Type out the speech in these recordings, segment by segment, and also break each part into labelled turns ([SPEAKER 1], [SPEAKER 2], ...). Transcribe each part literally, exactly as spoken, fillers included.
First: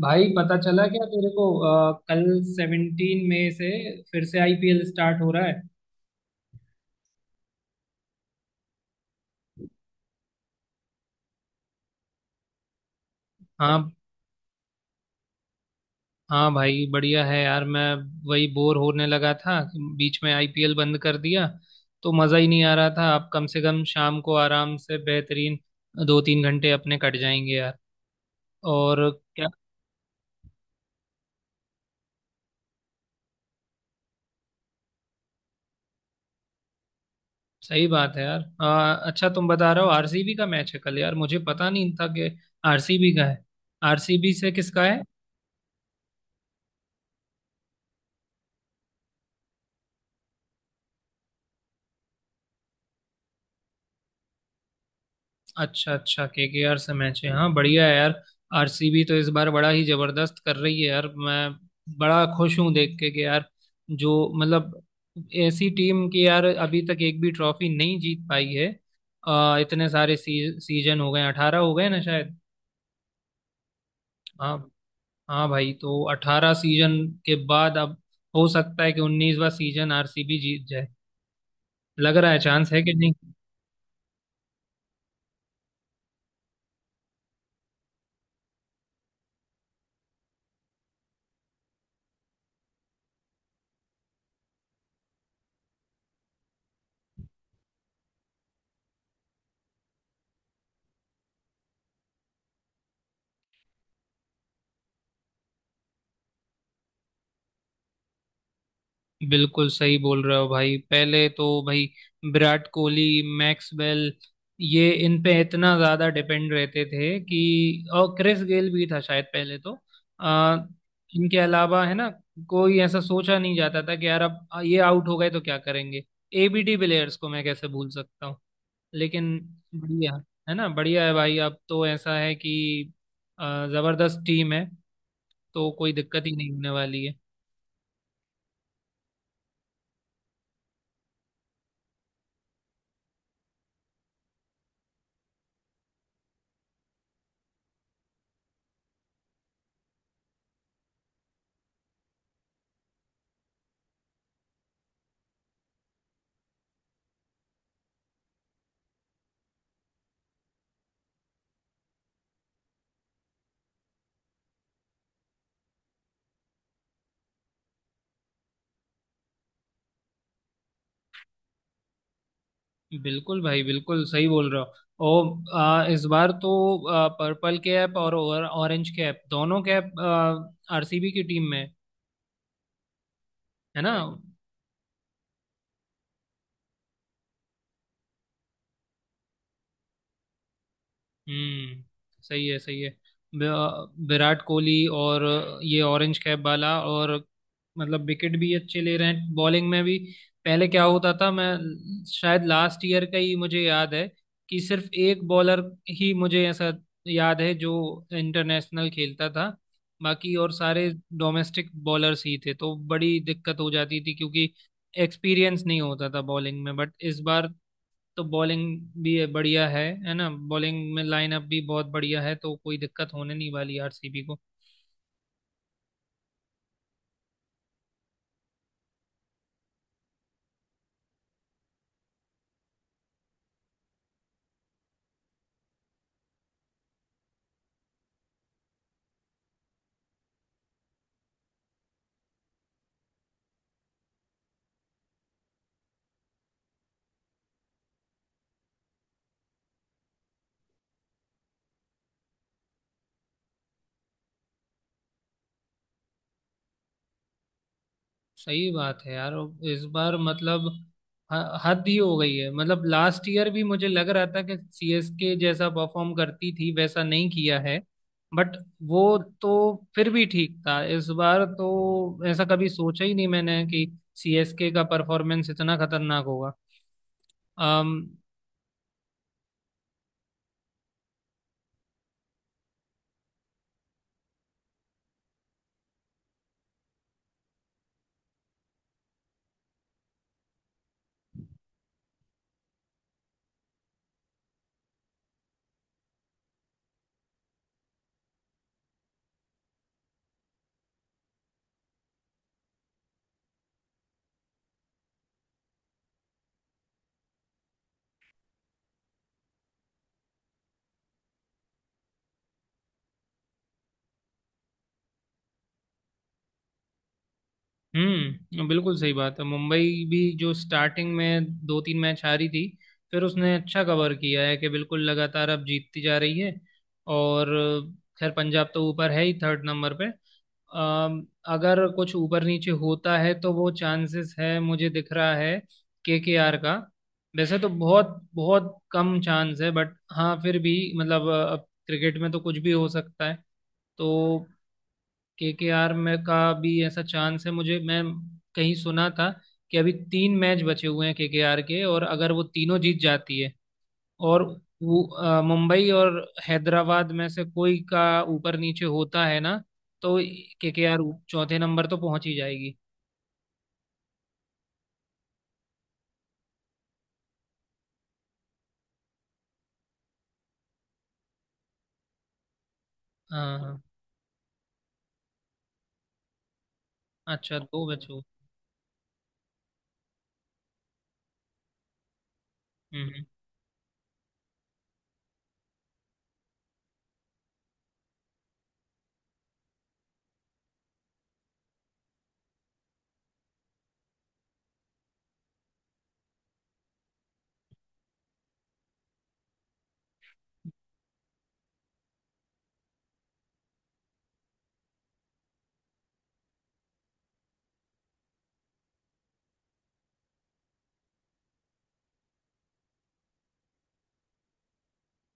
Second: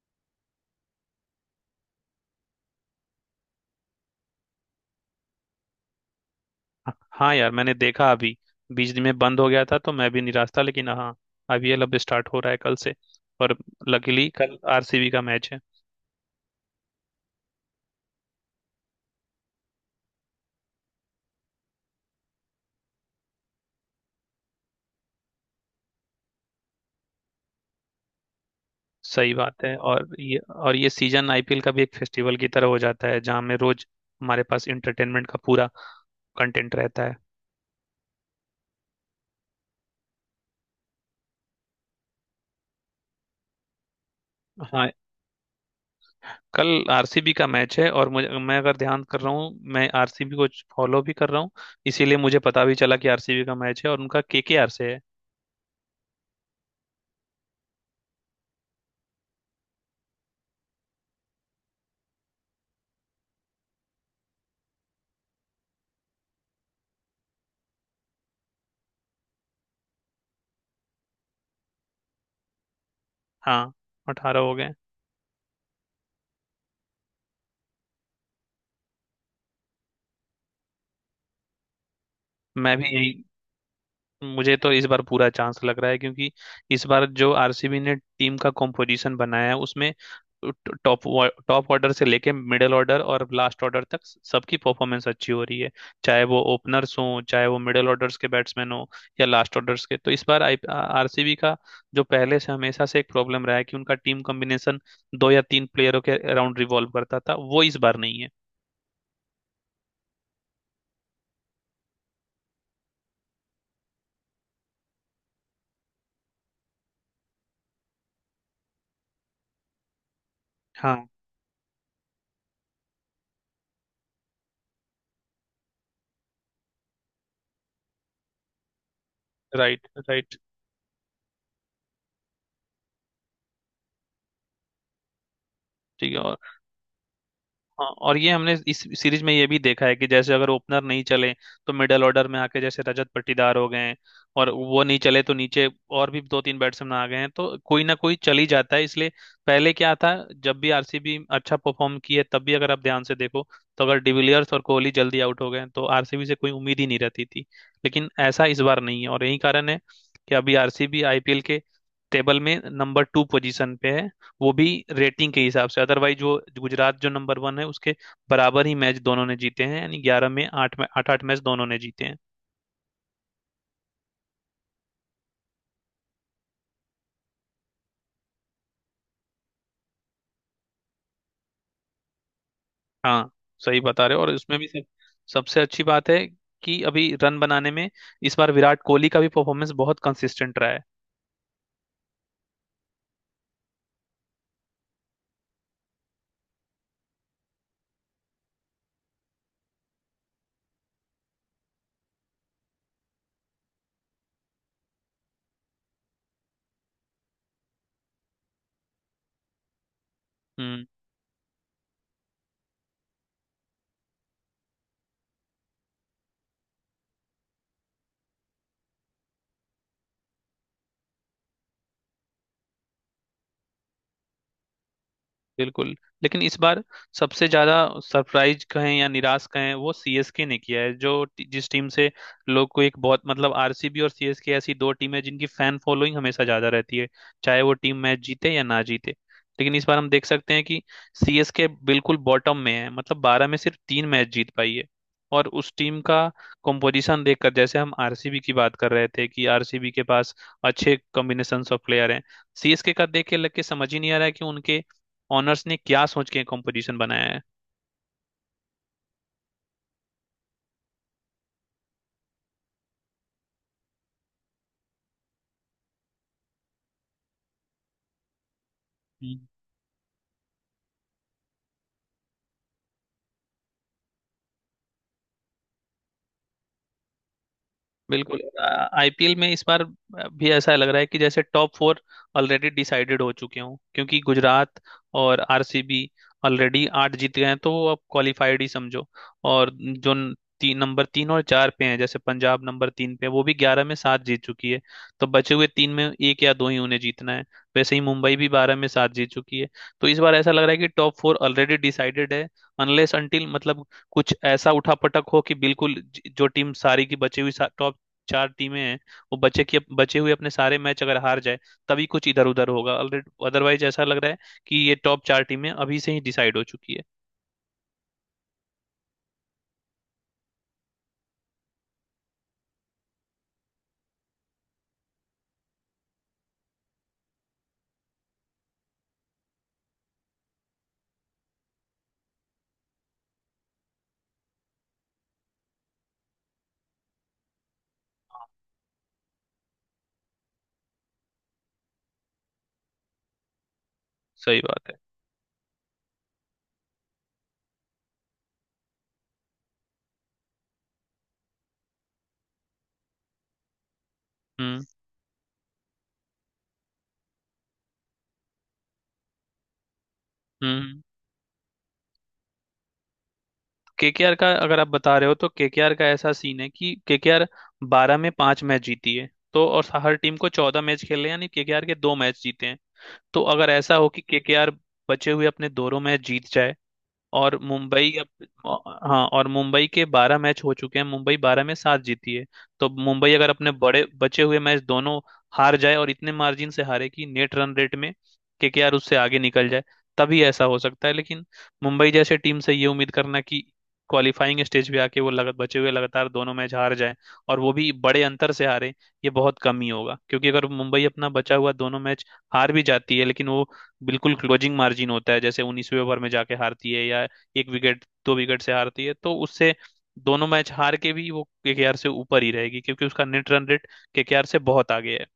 [SPEAKER 1] भाई, पता चला क्या तेरे को अ, कल सेवनटीन मई से फिर से आईपीएल स्टार्ट हो रहा है।
[SPEAKER 2] हाँ यार, मैंने देखा। अभी बीच दिन में बंद हो गया था तो मैं भी निराश था, लेकिन हाँ, अब ये लब स्टार्ट हो रहा है कल से। और
[SPEAKER 1] हाँ,
[SPEAKER 2] लकीली कल आरसीबी का मैच है।
[SPEAKER 1] हाँ भाई, बढ़िया है यार। मैं वही बोर होने लगा था, बीच में आईपीएल बंद कर दिया तो मज़ा ही नहीं आ रहा था। अब कम से कम शाम को आराम से बेहतरीन दो तीन घंटे अपने कट जाएंगे यार। और।
[SPEAKER 2] सही
[SPEAKER 1] क्या?
[SPEAKER 2] बात है। और ये और ये सीजन आईपीएल का भी एक फेस्टिवल की तरह हो जाता है जहाँ में रोज हमारे पास इंटरटेनमेंट का पूरा कंटेंट रहता है।
[SPEAKER 1] सही बात है यार, अ, अच्छा, तुम बता रहे हो आरसीबी का मैच है कल। यार, मुझे पता नहीं था कि आरसीबी का है। आरसीबी से किसका
[SPEAKER 2] हाँ,
[SPEAKER 1] है?
[SPEAKER 2] कल आरसीबी का मैच है। और मुझे मैं अगर ध्यान कर रहा हूँ, मैं आरसीबी को फॉलो भी कर रहा हूँ। इसीलिए मुझे पता भी चला कि आरसीबी का मैच है, और उनका केकेआर से है।
[SPEAKER 1] अच्छा, अच्छा, केकेआर से मैच है। हाँ, बढ़िया है यार। आरसीबी तो इस बार बड़ा ही जबरदस्त कर रही है यार। मैं बड़ा खुश हूँ देख के कि यार, जो मतलब ऐसी टीम की यार अभी तक एक भी ट्रॉफी नहीं जीत पाई है। अ, इतने सारे सी, सीजन हो गए, अठारह हो गए ना शायद।
[SPEAKER 2] हाँ, अठारह हो
[SPEAKER 1] हाँ।
[SPEAKER 2] गए।
[SPEAKER 1] हाँ भाई, तो अठारह सीजन के बाद अब हो सकता है कि उन्नीसवा सीजन आरसीबी जीत जाए। लग रहा है, चांस
[SPEAKER 2] मैं
[SPEAKER 1] है
[SPEAKER 2] भी
[SPEAKER 1] कि नहीं।
[SPEAKER 2] यही मुझे तो इस बार पूरा चांस लग रहा है, क्योंकि इस बार जो आरसीबी ने टीम का कॉम्पोजिशन बनाया है उसमें टॉप टॉप ऑर्डर से लेके मिडिल ऑर्डर और लास्ट ऑर्डर तक सबकी परफॉर्मेंस अच्छी हो रही है। चाहे वो ओपनर्स हों, चाहे वो मिडिल ऑर्डर्स के बैट्समैन हों या लास्ट ऑर्डर्स के, तो इस बार आई आरसीबी का जो पहले से हमेशा से एक प्रॉब्लम रहा है कि उनका टीम कॉम्बिनेशन दो या तीन प्लेयरों के अराउंड रिवॉल्व करता था, वो इस बार नहीं है।
[SPEAKER 1] बिल्कुल सही बोल रहे हो भाई। पहले तो भाई विराट कोहली, मैक्सवेल, ये इन पे इतना ज्यादा डिपेंड रहते थे कि। और क्रिस गेल भी था शायद पहले तो। आ,
[SPEAKER 2] हाँ।
[SPEAKER 1] इनके अलावा है ना कोई ऐसा सोचा नहीं जाता था कि यार अब ये आउट हो गए तो क्या करेंगे। एबीडी प्लेयर्स को मैं कैसे भूल सकता हूँ। लेकिन
[SPEAKER 2] राइट,
[SPEAKER 1] बढ़िया,
[SPEAKER 2] राइट।
[SPEAKER 1] है ना, बढ़िया है भाई। अब तो ऐसा है कि आ, जबरदस्त टीम है, तो कोई
[SPEAKER 2] ठीक है।
[SPEAKER 1] दिक्कत ही
[SPEAKER 2] और
[SPEAKER 1] नहीं होने वाली है।
[SPEAKER 2] हाँ, और ये हमने इस सीरीज में ये भी देखा है कि जैसे अगर ओपनर नहीं चले तो मिडल ऑर्डर में आके जैसे रजत पाटीदार हो गए हैं, और वो नहीं चले तो नीचे और भी दो तीन बैट्समैन आ गए हैं, तो कोई ना कोई चल ही जाता है। इसलिए पहले क्या था, जब भी आरसीबी अच्छा परफॉर्म की है तब भी अगर आप ध्यान से देखो तो अगर डिविलियर्स और कोहली जल्दी आउट हो गए तो आरसीबी से कोई उम्मीद ही नहीं रहती थी। लेकिन ऐसा इस बार नहीं है, और यही कारण है कि अभी आरसीबी आईपीएल के टेबल में नंबर टू पोजीशन पे है। वो भी रेटिंग के हिसाब से, अदरवाइज जो गुजरात जो नंबर वन है उसके बराबर ही मैच दोनों ने जीते हैं। यानी ग्यारह में आठ में आठ आठ मैच दोनों ने जीते हैं।
[SPEAKER 1] बिल्कुल भाई, बिल्कुल सही बोल रहे हो। ओ, आ, इस बार तो आ, पर्पल कैप और, और ऑरेंज कैप, दोनों कैप आरसीबी की टीम में।
[SPEAKER 2] हाँ, सही
[SPEAKER 1] है ना।
[SPEAKER 2] बता रहे हो। और इसमें भी सब सबसे अच्छी बात है कि अभी रन बनाने में इस बार विराट कोहली का भी परफॉर्मेंस बहुत कंसिस्टेंट रहा है।
[SPEAKER 1] हम्म, सही है, सही है। वि- विराट कोहली और ये ऑरेंज कैप वाला, और मतलब विकेट भी अच्छे ले रहे हैं बॉलिंग में भी। पहले क्या होता था, मैं शायद लास्ट ईयर का ही मुझे याद है कि सिर्फ एक बॉलर ही मुझे ऐसा याद है जो इंटरनेशनल खेलता था, बाकी और
[SPEAKER 2] हम्म।
[SPEAKER 1] सारे डोमेस्टिक बॉलर्स ही थे तो बड़ी दिक्कत हो जाती थी क्योंकि एक्सपीरियंस नहीं होता था बॉलिंग में। बट इस बार तो बॉलिंग भी है- बढ़िया है। है ना, बॉलिंग में लाइनअप भी बहुत बढ़िया है, तो कोई दिक्कत होने नहीं वाली आरसीबी को।
[SPEAKER 2] बिल्कुल, लेकिन इस बार सबसे ज्यादा सरप्राइज कहें या निराश कहें वो सीएसके ने किया है। जो टी- जिस टीम से लोग को एक बहुत मतलब, आरसीबी और सीएसके ऐसी दो टीमें जिनकी फैन फॉलोइंग हमेशा ज्यादा रहती है, चाहे वो टीम मैच जीते या ना जीते। लेकिन इस बार हम देख सकते हैं कि सीएसके बिल्कुल बॉटम में है। मतलब बारह में सिर्फ तीन मैच जीत पाई है। और उस टीम का कंपोजिशन देखकर, जैसे हम आरसीबी की बात कर रहे थे कि आरसीबी के पास अच्छे कॉम्बिनेशन ऑफ प्लेयर हैं, सीएसके का देख के लग के समझ ही नहीं आ रहा है कि उनके ऑनर्स ने क्या सोच के कंपोजिशन बनाया
[SPEAKER 1] सही बात है यार। और इस बार मतलब ह- हद ही हो गई है। मतलब लास्ट ईयर भी मुझे लग रहा था कि सीएसके जैसा परफॉर्म करती थी वैसा नहीं किया है, बट वो
[SPEAKER 2] है।
[SPEAKER 1] तो फिर भी ठीक था। इस बार तो ऐसा कभी सोचा ही नहीं मैंने कि सीएसके का परफॉर्मेंस इतना खतरनाक होगा।
[SPEAKER 2] बिल्कुल, आईपीएल में इस बार भी ऐसा लग रहा है कि जैसे टॉप फोर ऑलरेडी डिसाइडेड हो चुके हों, क्योंकि गुजरात और आरसीबी ऑलरेडी आठ जीत गए हैं, तो वो अब क्वालिफाइड ही समझो। और जो न- तीन नंबर तीन और चार पे हैं जैसे पंजाब नंबर तीन पे है, वो भी ग्यारह में सात जीत चुकी है। तो बचे हुए तीन में एक या दो ही उन्हें जीतना है। वैसे ही मुंबई भी बारह में सात जीत चुकी है। तो इस बार ऐसा लग रहा है कि टॉप फोर ऑलरेडी डिसाइडेड है। अनलेस अनटिल मतलब कुछ ऐसा उठा पटक हो कि बिल्कुल ज- जो टीम सारी की बची हुई टॉप चार टीमें हैं, वो बचे की बचे हुए अपने सारे मैच अगर हार जाए, तभी कुछ इधर उधर होगा ऑलरेडी। अदरवाइज ऐसा लग रहा है कि ये टॉप चार टीमें अभी से ही डिसाइड हो चुकी है।
[SPEAKER 1] हम्म, बिल्कुल सही बात है। मुंबई भी जो स्टार्टिंग में दो तीन मैच हारी थी, फिर उसने अच्छा कवर किया है कि बिल्कुल लगातार अब जीतती जा रही है। और खैर, पंजाब तो ऊपर है ही, थर्ड नंबर पे। अम, अगर कुछ ऊपर नीचे होता है तो वो चांसेस है मुझे दिख रहा है केकेआर का। वैसे तो बहुत बहुत कम चांस है, बट हाँ, फिर भी मतलब अ, अब क्रिकेट में तो कुछ भी हो सकता है, तो
[SPEAKER 2] सही बात है।
[SPEAKER 1] केकेआर में का भी ऐसा चांस है मुझे। मैं कहीं सुना था कि अभी तीन मैच बचे हुए हैं केकेआर के। आर के, और अगर वो तीनों जीत जाती है और
[SPEAKER 2] हम्म,
[SPEAKER 1] वो अ, मुंबई और हैदराबाद में से कोई का ऊपर नीचे होता है ना, तो
[SPEAKER 2] हम्म।
[SPEAKER 1] केकेआर चौथे नंबर तो पहुंच ही जाएगी।
[SPEAKER 2] केकेआर का अगर आप बता रहे हो तो केकेआर का ऐसा सीन है कि केकेआर बारह में पांच मैच जीती है, तो और हर टीम को चौदह मैच खेले, यानी केकेआर के दो मैच जीते हैं। तो
[SPEAKER 1] हाँ,
[SPEAKER 2] अगर
[SPEAKER 1] हाँ।
[SPEAKER 2] ऐसा हो कि केकेआर बचे हुए अपने दोनों मैच जीत जाए
[SPEAKER 1] अच्छा,
[SPEAKER 2] और
[SPEAKER 1] दो बचे
[SPEAKER 2] मुंबई
[SPEAKER 1] हुए।
[SPEAKER 2] अब हाँ, और मुंबई के बारह मैच हो चुके हैं, मुंबई बारह में सात जीती है। तो
[SPEAKER 1] हम्म, हम्म।
[SPEAKER 2] मुंबई अगर अपने बड़े बचे हुए मैच दोनों हार जाए और इतने मार्जिन से हारे कि नेट रन रेट में केकेआर उससे आगे निकल जाए, तभी ऐसा हो सकता है। लेकिन मुंबई जैसे टीम से ये उम्मीद करना कि क्वालिफाइंग स्टेज पे आके वो लग, बचे हुए लगातार दोनों मैच हार जाए और वो भी बड़े अंतर से हारे, ये बहुत कम ही होगा। क्योंकि अगर मुंबई अपना बचा हुआ दोनों मैच हार भी जाती है लेकिन वो बिल्कुल क्लोजिंग मार्जिन होता है, जैसे 19वें ओवर में जाके हारती है या एक विकेट दो विकेट से हारती है, तो उससे दोनों मैच हार के भी वो केकेआर से ऊपर ही रहेगी, क्योंकि उसका नेट रन रेट केकेआर से बहुत आगे है।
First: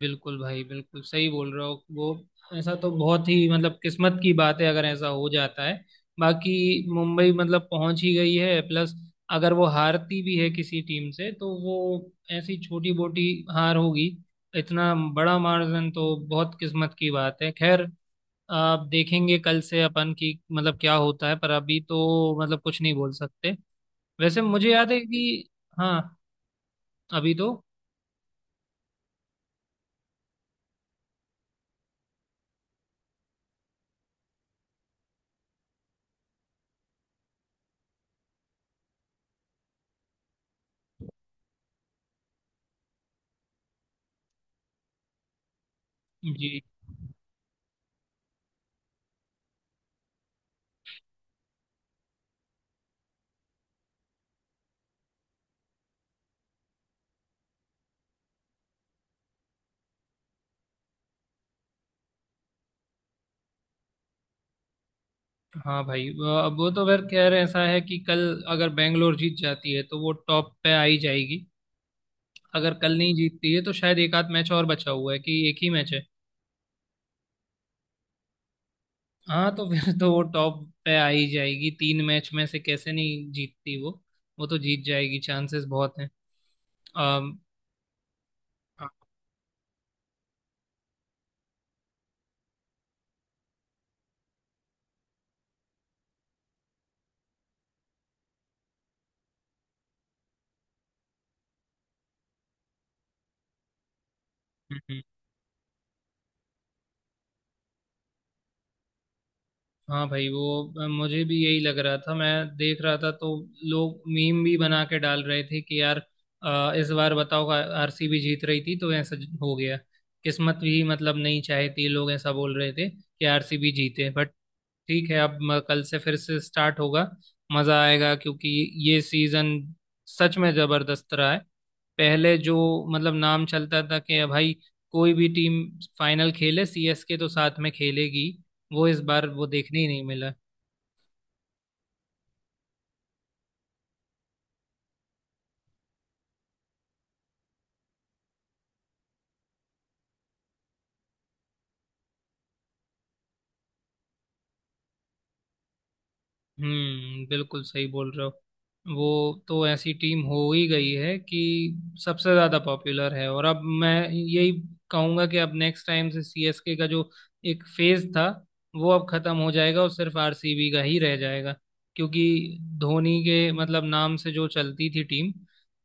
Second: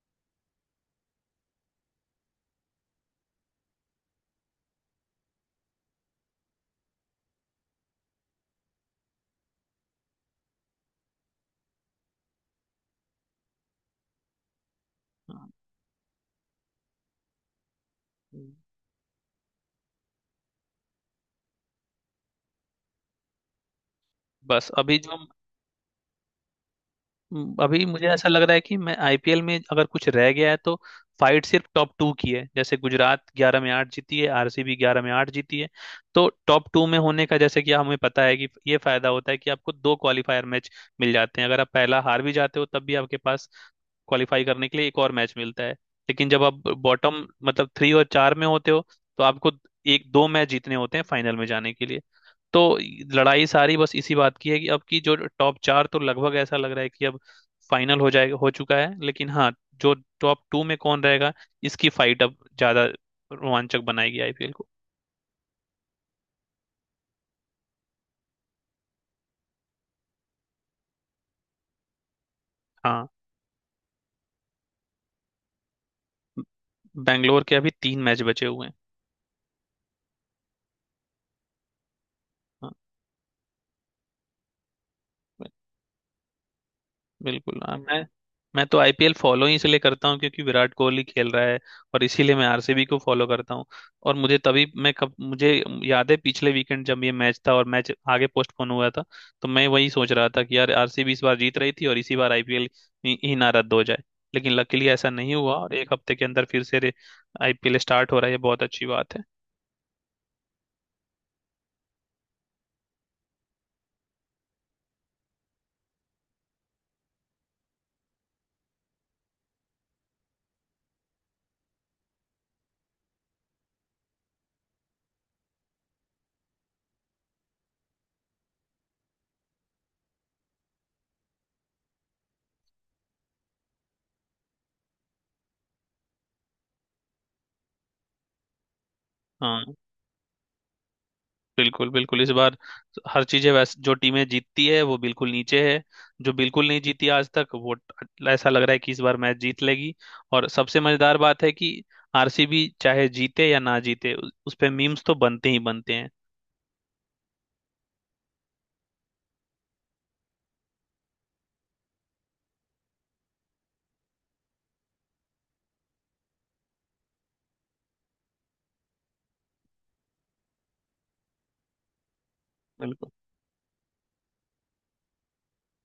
[SPEAKER 1] बिल्कुल भाई, बिल्कुल सही बोल रहे हो। वो ऐसा तो बहुत ही मतलब किस्मत की बात है, अगर ऐसा हो जाता है। बाकी मुंबई मतलब पहुंच ही गई है। प्लस अगर वो हारती भी है किसी टीम से तो वो ऐसी छोटी मोटी हार होगी, इतना बड़ा मार्जिन तो बहुत किस्मत की बात है। खैर, आप देखेंगे कल से अपन की मतलब क्या होता है, पर अभी तो मतलब कुछ नहीं बोल सकते। वैसे मुझे
[SPEAKER 2] बस
[SPEAKER 1] याद
[SPEAKER 2] अभी
[SPEAKER 1] है
[SPEAKER 2] जो
[SPEAKER 1] कि, हाँ, अभी तो,
[SPEAKER 2] हम्म, अभी मुझे ऐसा लग रहा है कि मैं आईपीएल में अगर कुछ रह गया है तो फाइट सिर्फ टॉप टू की है। जैसे गुजरात ग्यारह में आठ जीती है, आरसीबी ग्यारह में आठ जीती है। तो टॉप टू में होने का, जैसे कि हमें पता है कि ये फायदा होता है कि आपको दो क्वालिफायर मैच मिल जाते हैं। अगर आप पहला हार भी जाते हो तब भी आपके पास क्वालिफाई करने के लिए एक और मैच मिलता है। लेकिन जब
[SPEAKER 1] जी।
[SPEAKER 2] आप बॉटम मतलब थ्री और चार में होते हो तो आपको एक दो मैच जीतने होते हैं फाइनल में जाने के लिए। तो लड़ाई सारी बस इसी बात की है कि अब की जो टॉप चार, तो लगभग ऐसा लग रहा है कि अब फाइनल हो जाएगा, हो चुका है। लेकिन हाँ, जो टॉप टू में कौन रहेगा, इसकी फाइट अब ज्यादा रोमांचक बनाएगी आईपीएल को।
[SPEAKER 1] हाँ भाई, वो- अब वो तो फिर खैर ऐसा है कि कल अगर बैंगलोर जीत जाती है तो वो टॉप पे आ ही जाएगी। अगर कल
[SPEAKER 2] हाँ,
[SPEAKER 1] नहीं जीतती है तो शायद एक आध मैच और बचा हुआ है, कि एक ही मैच है।
[SPEAKER 2] बैंगलोर के अभी तीन मैच बचे हुए हैं।
[SPEAKER 1] हाँ, तो फिर तो वो टॉप पे आ ही जाएगी, तीन मैच में से
[SPEAKER 2] हाँ,
[SPEAKER 1] कैसे नहीं जीतती वो। वो तो जीत जाएगी, चांसेस बहुत हैं। अम,
[SPEAKER 2] बिल्कुल। हाँ, मैं मैं तो
[SPEAKER 1] हाँ,
[SPEAKER 2] आईपीएल फॉलो ही इसलिए करता हूँ क्योंकि विराट कोहली खेल रहा है, और इसीलिए मैं आरसीबी को फॉलो करता हूँ। और मुझे तभी मैं कब मुझे याद है, पिछले वीकेंड जब ये मैच था और मैच आगे पोस्टपोन हुआ था, तो मैं वही सोच रहा था कि यार आरसीबी इस बार जीत रही थी और इसी बार आईपीएल ही ही ना रद्द हो जाए। लेकिन
[SPEAKER 1] हम्म,
[SPEAKER 2] लकीली
[SPEAKER 1] हम्म।
[SPEAKER 2] ऐसा नहीं हुआ और एक हफ्ते के अंदर फिर से आईपीएल स्टार्ट हो रहा है, ये बहुत अच्छी बात है।
[SPEAKER 1] हाँ भाई, वो मुझे भी यही लग रहा था। मैं देख रहा था तो लोग मीम भी बना के डाल रहे थे कि यार, अ, इस बार बताओ, आरसीबी जीत रही थी तो ऐसा हो गया। किस्मत भी मतलब नहीं चाहती, लोग ऐसा बोल रहे थे कि आरसीबी जीते। बट ठीक है, अब म- कल से फिर से स्टार्ट होगा। मज़ा आएगा क्योंकि ये सीज़न सच में ज़बरदस्त रहा है। पहले जो मतलब नाम चलता था कि भाई कोई भी टीम फाइनल खेले, सीएसके तो साथ में खेलेगी, वो इस बार वो
[SPEAKER 2] हाँ,
[SPEAKER 1] देखने ही नहीं मिला।
[SPEAKER 2] बिल्कुल बिल्कुल। इस बार हर चीजें, वैसे जो टीमें जीतती है वो बिल्कुल नीचे है, जो बिल्कुल नहीं जीती आज तक वो ट- ऐसा लग रहा है कि इस बार मैच जीत लेगी। और सबसे मजेदार बात है कि आरसीबी चाहे जीते या ना जीते उ- उस पे मीम्स तो बनते ही बनते हैं।
[SPEAKER 1] हम्म, बिल्कुल सही बोल रहे हो। वो तो ऐसी टीम हो ही गई है कि सबसे ज्यादा पॉपुलर है। और अब मैं यही कहूंगा कि अब नेक्स्ट टाइम से सीएसके का जो एक फेज था वो अब खत्म हो जाएगा और सिर्फ आरसीबी का ही रह जाएगा। क्योंकि
[SPEAKER 2] बिल्कुल,
[SPEAKER 1] धोनी के मतलब नाम से जो चलती थी टीम,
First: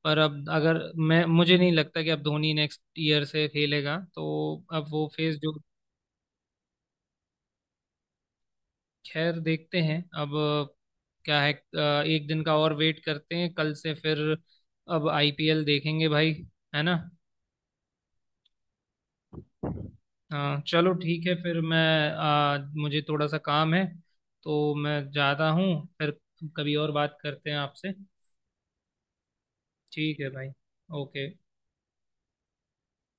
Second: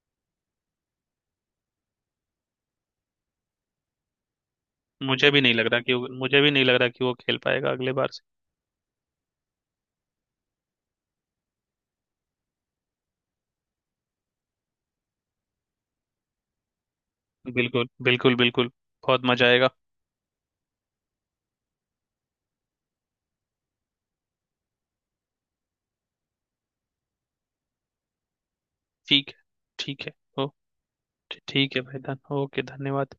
[SPEAKER 1] पर अब अगर मैं मुझे नहीं लगता कि अब धोनी नेक्स्ट ईयर से खेलेगा, तो अब वो
[SPEAKER 2] मुझे
[SPEAKER 1] फेज
[SPEAKER 2] भी नहीं
[SPEAKER 1] जो।
[SPEAKER 2] लग रहा कि वो- मुझे भी नहीं लग रहा कि वो खेल पाएगा अगले बार से।
[SPEAKER 1] खैर, देखते हैं अब। अ, क्या है, अ, एक दिन का और वेट करते हैं, कल से फिर अब आईपीएल देखेंगे भाई। है ना।
[SPEAKER 2] बिल्कुल, बिल्कुल, बिल्कुल। बहुत मजा आएगा।
[SPEAKER 1] हाँ, चलो, ठीक है फिर। मैं अ, मुझे थोड़ा सा काम है, तो मैं जाता हूँ फिर। कभी और बात करते हैं आपसे।
[SPEAKER 2] ठीक है। ठीक है।
[SPEAKER 1] ठीक है
[SPEAKER 2] ओ।
[SPEAKER 1] भाई। ओके।
[SPEAKER 2] ठीक है भाई। धन ओके, धन्यवाद।